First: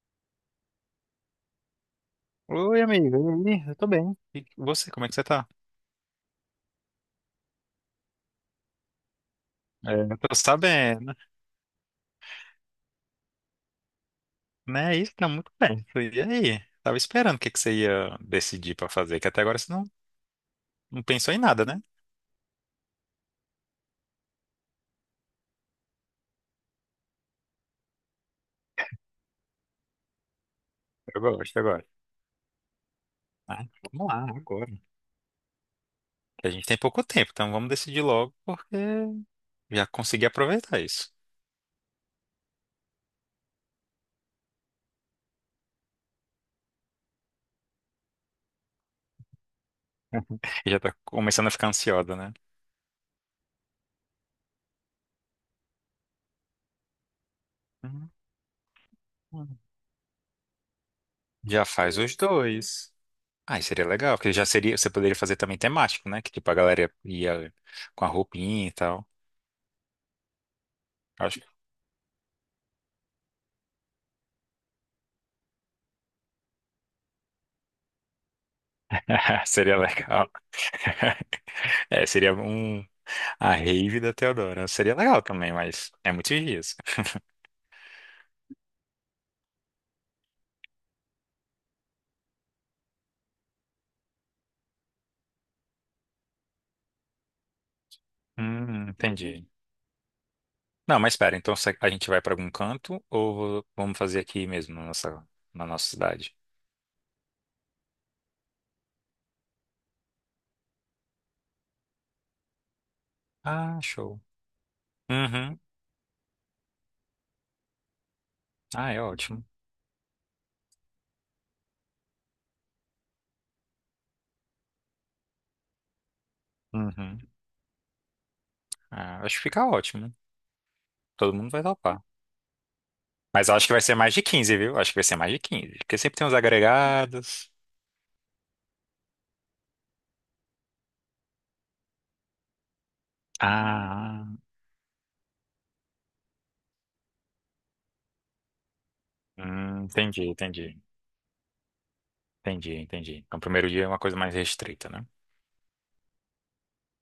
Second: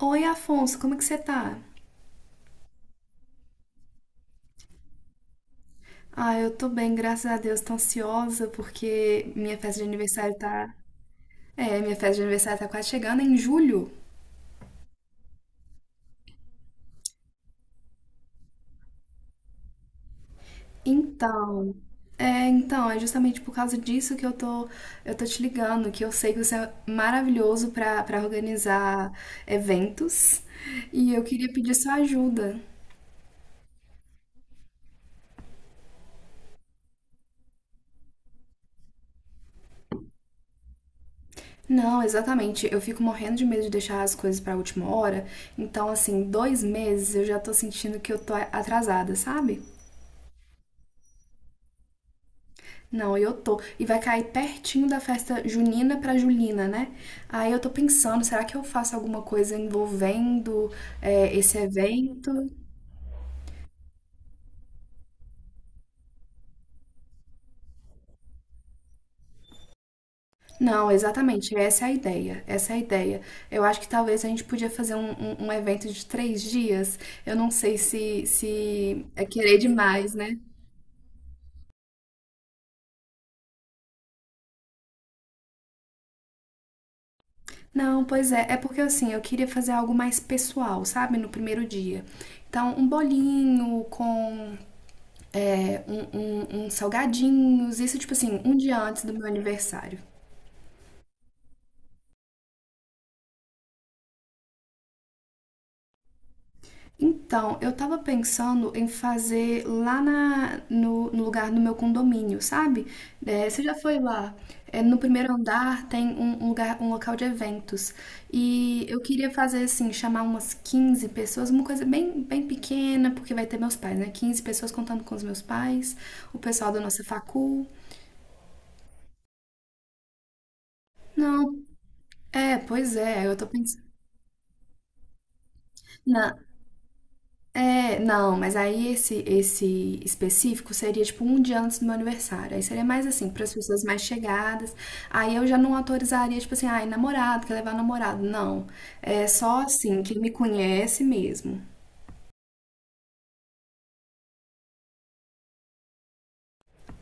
Oi, Afonso, como é que você tá? Oi, amigo. E aí? Eu tô bem. E você, como é que você tá? Ah, eu tô bem, graças a Deus. Tô ansiosa porque minha festa de É, eu aniversário tô tá. sabendo, É, minha festa de aniversário tá quase chegando é em julho. né? Isso tá muito bem. E aí? Tava esperando o que que você ia decidir pra fazer, que até agora você não, não pensou em nada, Então, né? então, é justamente por causa disso que eu tô te ligando, que eu sei que você é maravilhoso pra para organizar eventos e Eu eu queria gosto, eu pedir gosto. sua ajuda. Ah, vamos lá, agora. Que a gente tem pouco tempo, então vamos decidir logo, porque já consegui aproveitar isso. Não, exatamente. Eu fico morrendo de medo de deixar as coisas pra última hora. Então, assim, dois meses eu já tô sentindo que eu tô atrasada, sabe? E já tá começando a ficar ansiosa, né? Não, eu tô. E vai cair pertinho da festa junina pra Julina, né? Aí eu tô pensando, será que eu faço alguma coisa Uhum. envolvendo esse Já faz os evento? dois. Ah, e seria legal, porque já seria, você poderia fazer também temático, né? Que tipo, a galera ia com a roupinha e tal. Não, exatamente, essa é a ideia. Essa é a ideia. Eu acho que talvez a gente podia fazer um evento de 3 dias. Eu não sei se é querer Seria demais, legal. né? É, seria um. A rave da Teodora. Seria legal também, mas é muitos dias. Não, pois é. É porque assim, eu queria fazer algo mais pessoal, sabe? No primeiro dia. Então, um bolinho com é, um, uns salgadinhos, isso tipo assim, um dia antes do meu entendi. aniversário. Não, mas espera, então a gente vai para algum canto ou vamos fazer aqui mesmo na nossa cidade? Então, eu tava pensando em fazer lá na, no, no lugar do meu condomínio, sabe? É, você já Ah, foi show. lá? É, no primeiro Uhum. andar tem um lugar, um local de eventos. E Ah, eu é queria ótimo. fazer assim, chamar umas 15 pessoas, uma coisa bem, bem pequena, porque vai ter meus pais, né? Quinze pessoas contando com os meus pais, o pessoal da nossa Uhum. facul. Ah, acho que fica ótimo. Todo mundo vai Não, topar. é, pois é, eu tô Mas eu acho que vai pensando. ser mais de 15, viu? Acho que vai ser mais de 15, porque sempre tem uns agregados. É, não, mas aí esse específico seria tipo um dia antes do meu aniversário. Aí seria mais assim, para as pessoas mais Ah, chegadas. Aí eu já não autorizaria, tipo assim, ai, namorado, quer levar namorado. Não. É só assim, quem entendi, me entendi. conhece mesmo. Entendi, entendi. Então, o primeiro dia é uma coisa mais restrita, né?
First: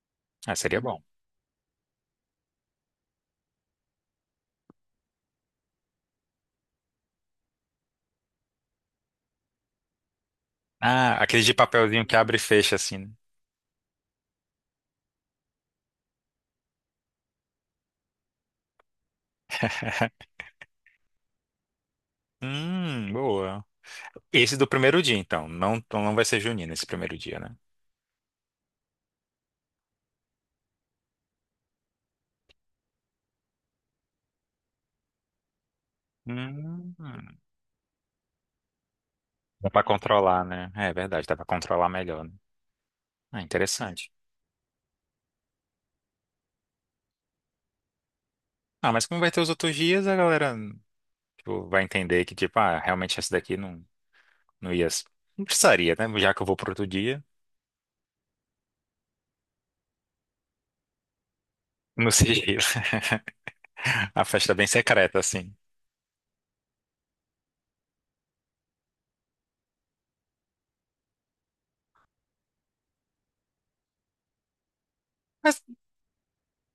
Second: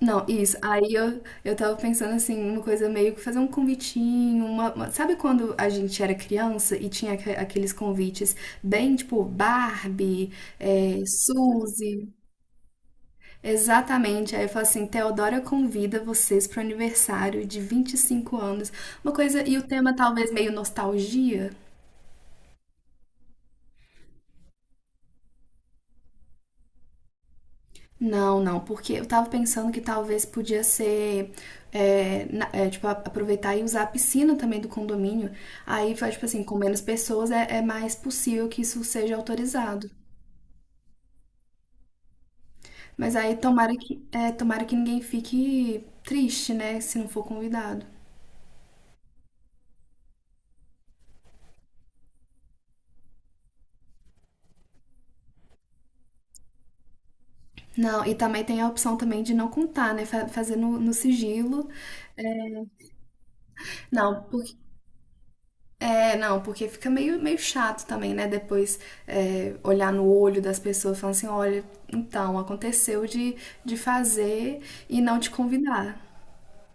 Não, Ah, isso. seria Aí bom. Eu tava pensando assim, uma coisa meio que fazer um convitinho, sabe quando a gente era criança e tinha aqueles convites bem tipo Barbie, é, Ah, aquele de papelzinho Suzy? que abre e fecha, assim, né? Exatamente. Aí eu falo assim, Teodora convida vocês para o aniversário de 25 anos. Uma coisa, e o tema talvez meio nostalgia? Boa. Esse do primeiro dia, então. Não, então não vai ser junino esse primeiro dia, né? Não, não, porque eu tava pensando que talvez podia ser, é, tipo, aproveitar e usar a piscina também do condomínio. Aí, faz, tipo assim, com menos Hum, pessoas é mais possível que isso seja dá pra autorizado. controlar, né? É verdade, dá pra controlar melhor, né? Mas aí Ah, tomara que, interessante. é, tomara que ninguém fique triste, né, se não for convidado. Ah, mas como vai ter os outros dias, a galera, tipo, vai entender que, tipo, ah, realmente esse daqui não, não ia. Não precisaria, né? Já que eu vou pro outro dia, Não, e também tem a opção também de não contar, né? Fazer no sigilo. no sigilo. Não, A festa porque, é bem secreta, assim. Não, porque fica meio chato também, né? Depois é, olhar no olho das pessoas falando assim, olha, então, aconteceu de fazer e não te Mas convidar.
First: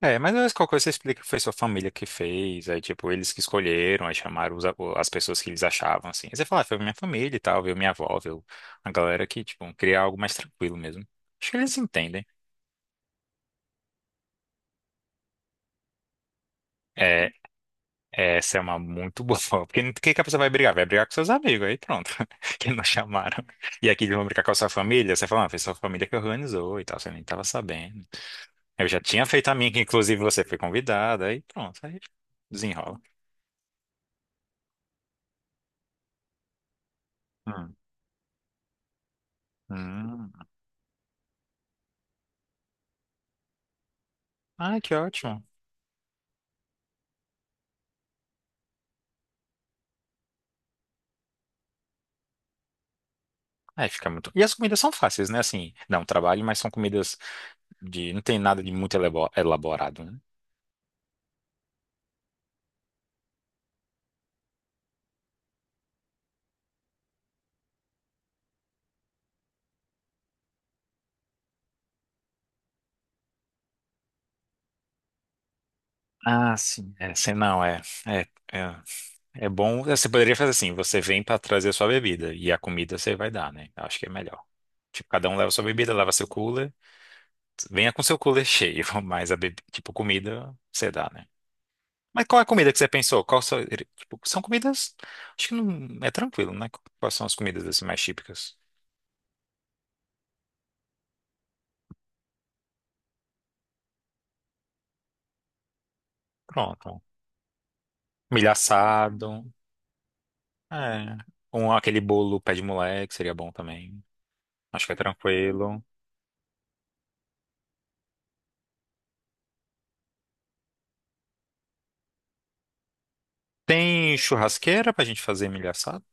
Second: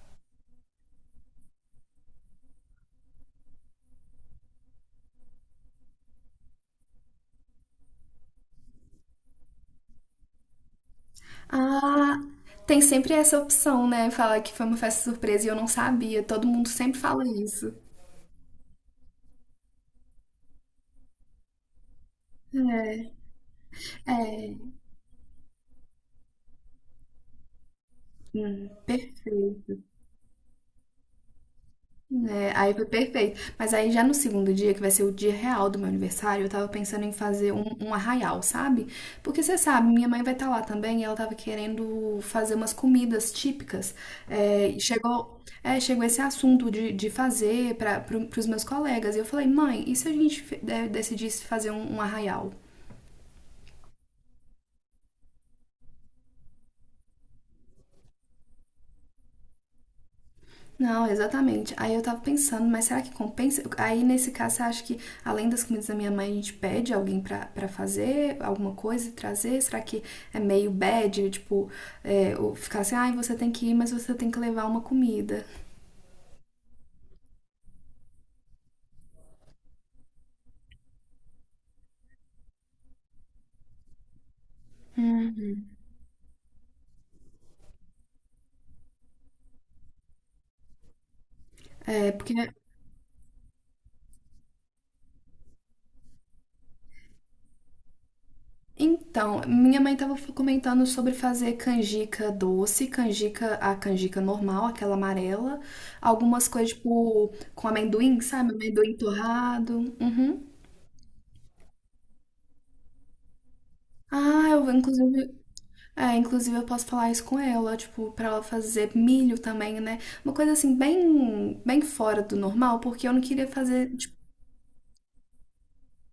É, mas às vezes qualquer coisa você explica que foi sua família que fez, aí tipo, eles que escolheram, aí chamaram os as pessoas que eles achavam, assim. Aí você fala, ah, foi minha família e tal, veio minha avó, veio a galera que, tipo, queria algo mais tranquilo mesmo. Acho que eles Ah, entendem. tem sempre essa opção, né? Falar que foi uma festa surpresa e eu não sabia. Todo mundo sempre fala É, isso. essa é uma muito boa forma, porque o que que a pessoa vai brigar? Vai brigar com seus amigos, aí pronto, que não É, chamaram. E aqui eles vão brigar com é, a sua família, você fala, ah, foi sua família que organizou e tal, você nem tava sabendo. hum, Eu já tinha feito a minha, sei. que inclusive você foi convidada, aí pronto, aí É, aí foi desenrola. perfeito. Mas aí já no segundo dia, que vai ser o dia real do meu aniversário, eu tava pensando em fazer Hum. um arraial, sabe? Porque você sabe, minha mãe vai Hum. estar lá também e ela tava querendo fazer umas comidas típicas. Ah, que ótimo. Chegou esse assunto de fazer pros meus colegas. E eu falei, mãe, e se a gente decidisse fazer um arraial? Aí fica muito. E as comidas são fáceis, né? Assim, dá um trabalho, mas são comidas de. Não tem nada de muito elaborado, né? Não, exatamente. Aí eu tava pensando, mas será que compensa? Aí nesse caso, você acha que além das comidas da minha mãe, a gente pede alguém pra fazer alguma coisa e trazer? Será que é meio bad? Tipo, é, ou ficar assim, ai, você tem que ir, mas você tem que levar uma comida. Ah, sim. É, não, é, é bom. Você poderia fazer assim: você vem para trazer sua bebida e a comida você vai dar, né? Eu acho que é melhor. Tipo, cada um leva sua bebida, leva seu cooler. Venha com seu cooler cheio, mas a bebida, tipo, comida você dá, né? É, Mas porque. qual é a comida que você pensou? Qual são, tipo, são comidas. Acho que não é tranquilo, né? Quais são as comidas assim mais típicas? Então, minha mãe tava comentando sobre fazer canjica doce, canjica, a canjica normal, aquela amarela, algumas coisas Pronto. tipo com amendoim, Milho sabe? Amendoim assado. torrado. Uhum. É. Aquele bolo pé de moleque seria bom também. Ah, eu Acho que é inclusive. tranquilo. É, inclusive eu posso falar isso com ela, tipo, pra ela fazer milho também, né? Uma coisa assim, bem, bem fora do normal, porque eu não queria fazer, tipo, Tem churrasqueira pra gente fazer milho assado?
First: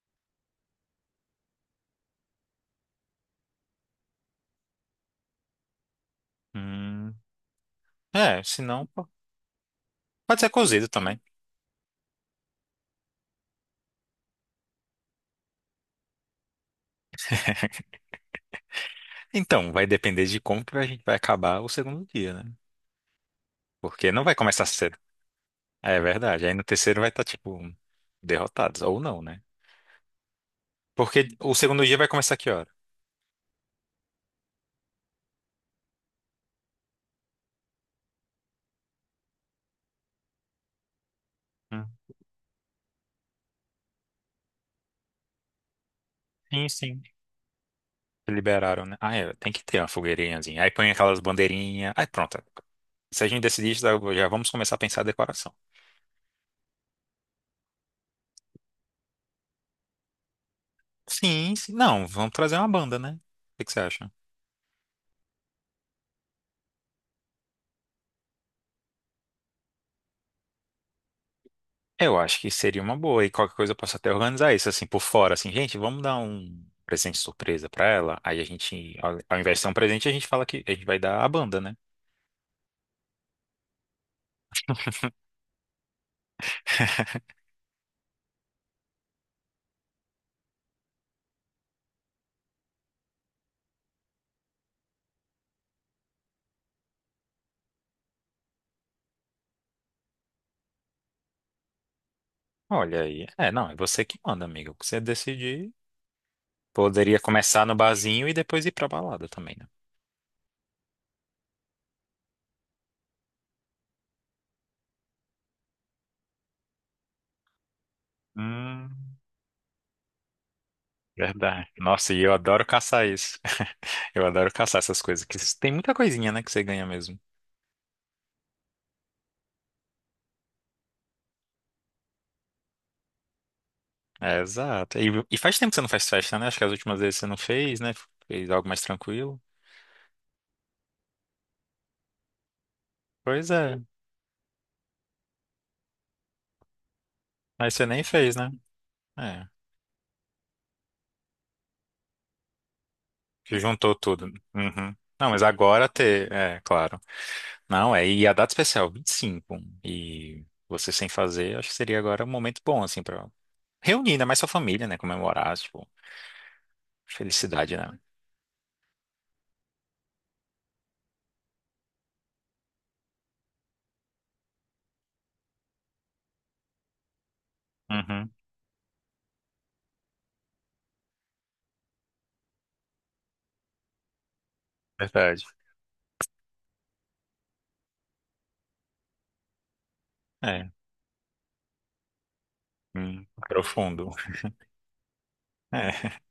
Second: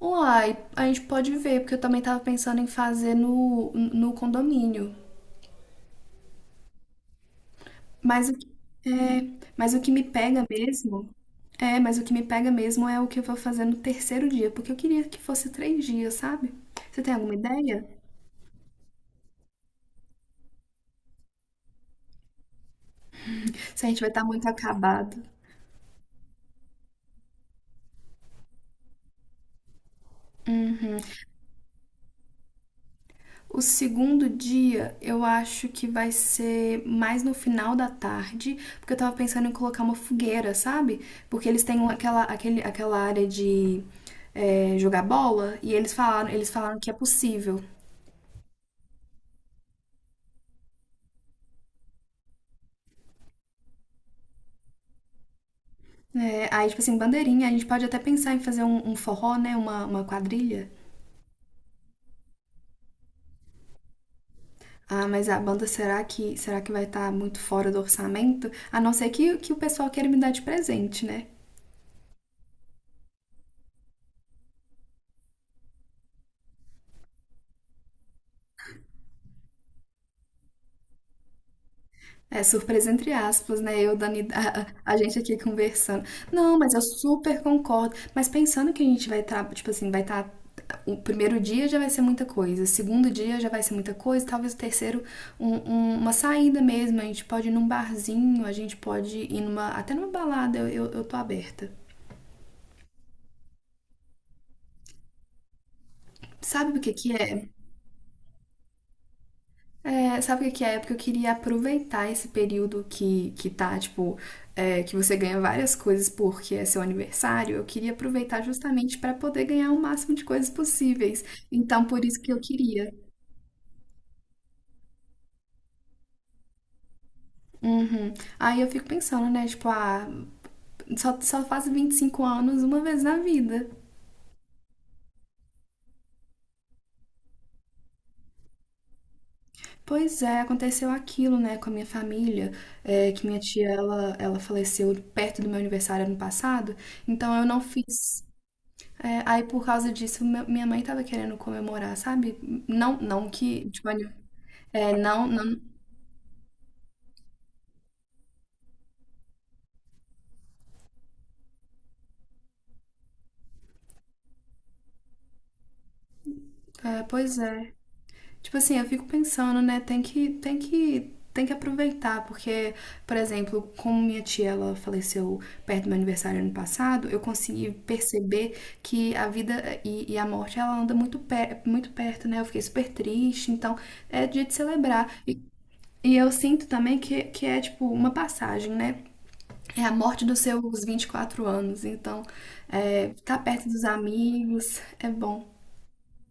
uai, a gente pode ver, porque eu também tava pensando em fazer no condomínio. Hum, Mas o é, que, se não, pô, é, mas o que me pode pega ser cozido também. Mas o que me pega mesmo é o que eu vou fazer no terceiro dia, porque eu queria que fosse 3 dias, sabe? Você tem alguma ideia? Então, vai depender de como que a gente vai acabar o segundo dia, né? Se a gente vai Porque não estar vai muito começar cedo. acabado. É verdade. Aí no terceiro vai estar, tipo, derrotados. Ou não, né? Uhum. Porque o segundo dia vai começar que hora? O segundo dia eu acho que vai ser mais no final da tarde, porque eu tava pensando em colocar uma fogueira, sabe? Porque eles têm Hum, aquela área de jogar bola e eles Sim, falaram que é sim. possível. Liberaram, né? Ah, é, tem que ter uma fogueirinhazinha. Aí põe aquelas bandeirinhas. Aí pronto. Se a gente decidir isso, já vamos começar a pensar a decoração. É, aí, tipo assim, bandeirinha, a gente pode até pensar em fazer um forró, né? Uma quadrilha. Sim, sim. Não, vamos trazer uma banda, né? O que que você acha? Ah, mas a banda será que vai estar muito fora do orçamento? A não ser que o pessoal queira me dar de presente, né? Eu acho que seria uma boa. E qualquer coisa eu posso até organizar isso, assim, por fora. Assim, gente, vamos dar um presente surpresa pra ela. Aí a gente, ao invés de ser um presente, a gente fala que a gente vai dar a banda, né? É surpresa entre aspas, né? Eu, Dani, a gente aqui conversando. Não, mas eu super concordo. Mas pensando que a gente vai estar, tipo assim, vai estar. O primeiro dia já vai ser muita coisa, o segundo dia já vai ser muita coisa, talvez o terceiro, uma saída mesmo. A gente pode ir num barzinho, a gente pode ir numa, até numa balada, eu tô aberta. Olha aí. É, não, é você que manda, amigo. O que você decidir. Sabe o que que Poderia é? começar no barzinho e depois ir pra balada também, né? É, sabe o que que é? Porque eu queria aproveitar esse período que tá, tipo, que você ganha várias coisas porque é seu aniversário. Eu queria aproveitar justamente para Hum, poder ganhar o máximo de coisas possíveis. verdade. Então, por Nossa, isso e que eu eu adoro queria. caçar isso. Eu adoro caçar essas coisas. Que tem muita coisinha, né, que você ganha mesmo. Uhum. Aí eu fico pensando, né? Tipo, ah, só faz 25 anos uma vez na vida. É, exato. E faz tempo que você não faz festa, né? Acho que as últimas vezes você não fez, né? Fez algo mais tranquilo. Pois é, aconteceu aquilo, né, com a minha família, que minha Pois tia, é. Ela faleceu perto do meu aniversário ano passado, então eu não Mas você nem fiz. fez, né? É, aí É. por causa disso, minha mãe tava querendo comemorar, sabe? Não, não Que que, tipo, juntou ani- tudo. Uhum. é, não, Não, mas não, agora ter. É, claro. Não, é. E a data especial, 25. E cinco. E você sem fazer, acho que seria agora um momento bom, assim, pra reunir ainda mais sua família, né? Comemorar, tipo, é, pois é. felicidade, né? Tipo assim, eu fico pensando, né? Tem que aproveitar, porque, por exemplo, como minha tia ela faleceu perto do meu aniversário ano passado, eu consegui Uhum. perceber que a vida e a morte ela anda muito perto, né? Eu fiquei super triste, então é dia de celebrar. E, Verdade. e eu sinto também que é tipo uma passagem, né? É a morte dos É. seus 24 anos, então ficar perto dos profundo. amigos é bom. É.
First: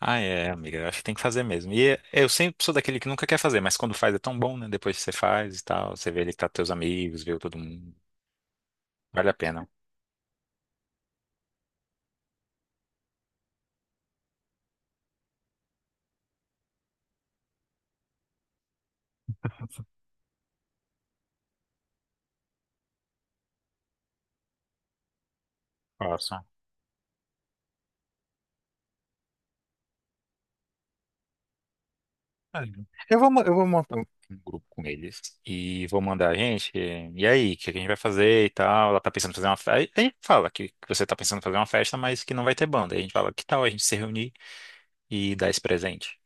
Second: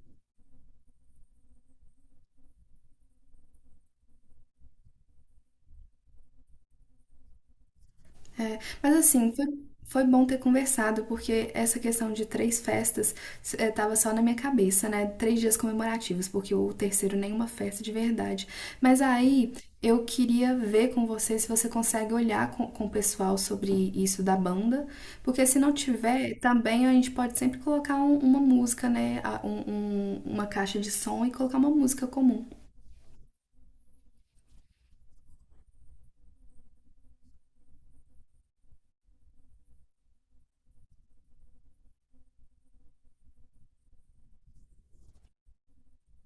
Ah, é, amiga, eu acho que tem que fazer mesmo. E eu sempre sou daquele que nunca quer fazer, mas quando faz é tão bom, né? Depois que você faz e tal, você vê ele que tá com teus amigos, viu todo mundo. É, mas assim, Vale a pena. foi bom ter conversado, porque essa questão de 3 festas estava só na minha cabeça, né? 3 dias comemorativos, porque o terceiro nenhuma festa de verdade. Mas aí eu queria ver com você se você consegue olhar com o pessoal sobre isso da banda, porque se não tiver, Façam. também a gente pode sempre colocar uma música, né? Uma caixa de som e colocar uma música comum. Vale. Eu vou montar um grupo com eles e vou mandar, a gente, e aí, o que a gente vai fazer e tal? Ela tá pensando em fazer uma festa. Aí fala que você tá pensando em fazer uma festa, mas que não vai ter banda. Aí a gente fala, que tal a gente se reunir e dar esse presente?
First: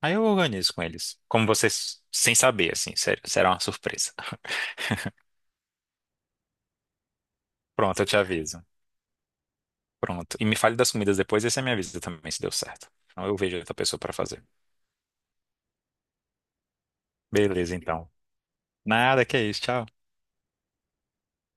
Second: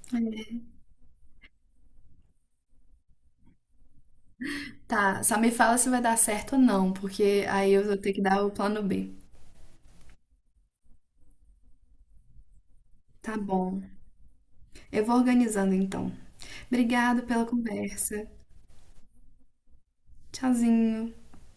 Aí eu organizo com eles. Como vocês, sem saber, assim, sério, será uma surpresa. Tá, só me fala se vai dar certo ou não, porque aí eu vou Pronto, eu ter te que dar o aviso. plano B. Pronto. E me fale das comidas depois e você me avisa também se deu certo. Então eu Tá vejo outra bom. pessoa para fazer. Eu vou organizando então. Obrigado pela Beleza, então. conversa. Nada, que é isso. Tchau. Tchauzinho.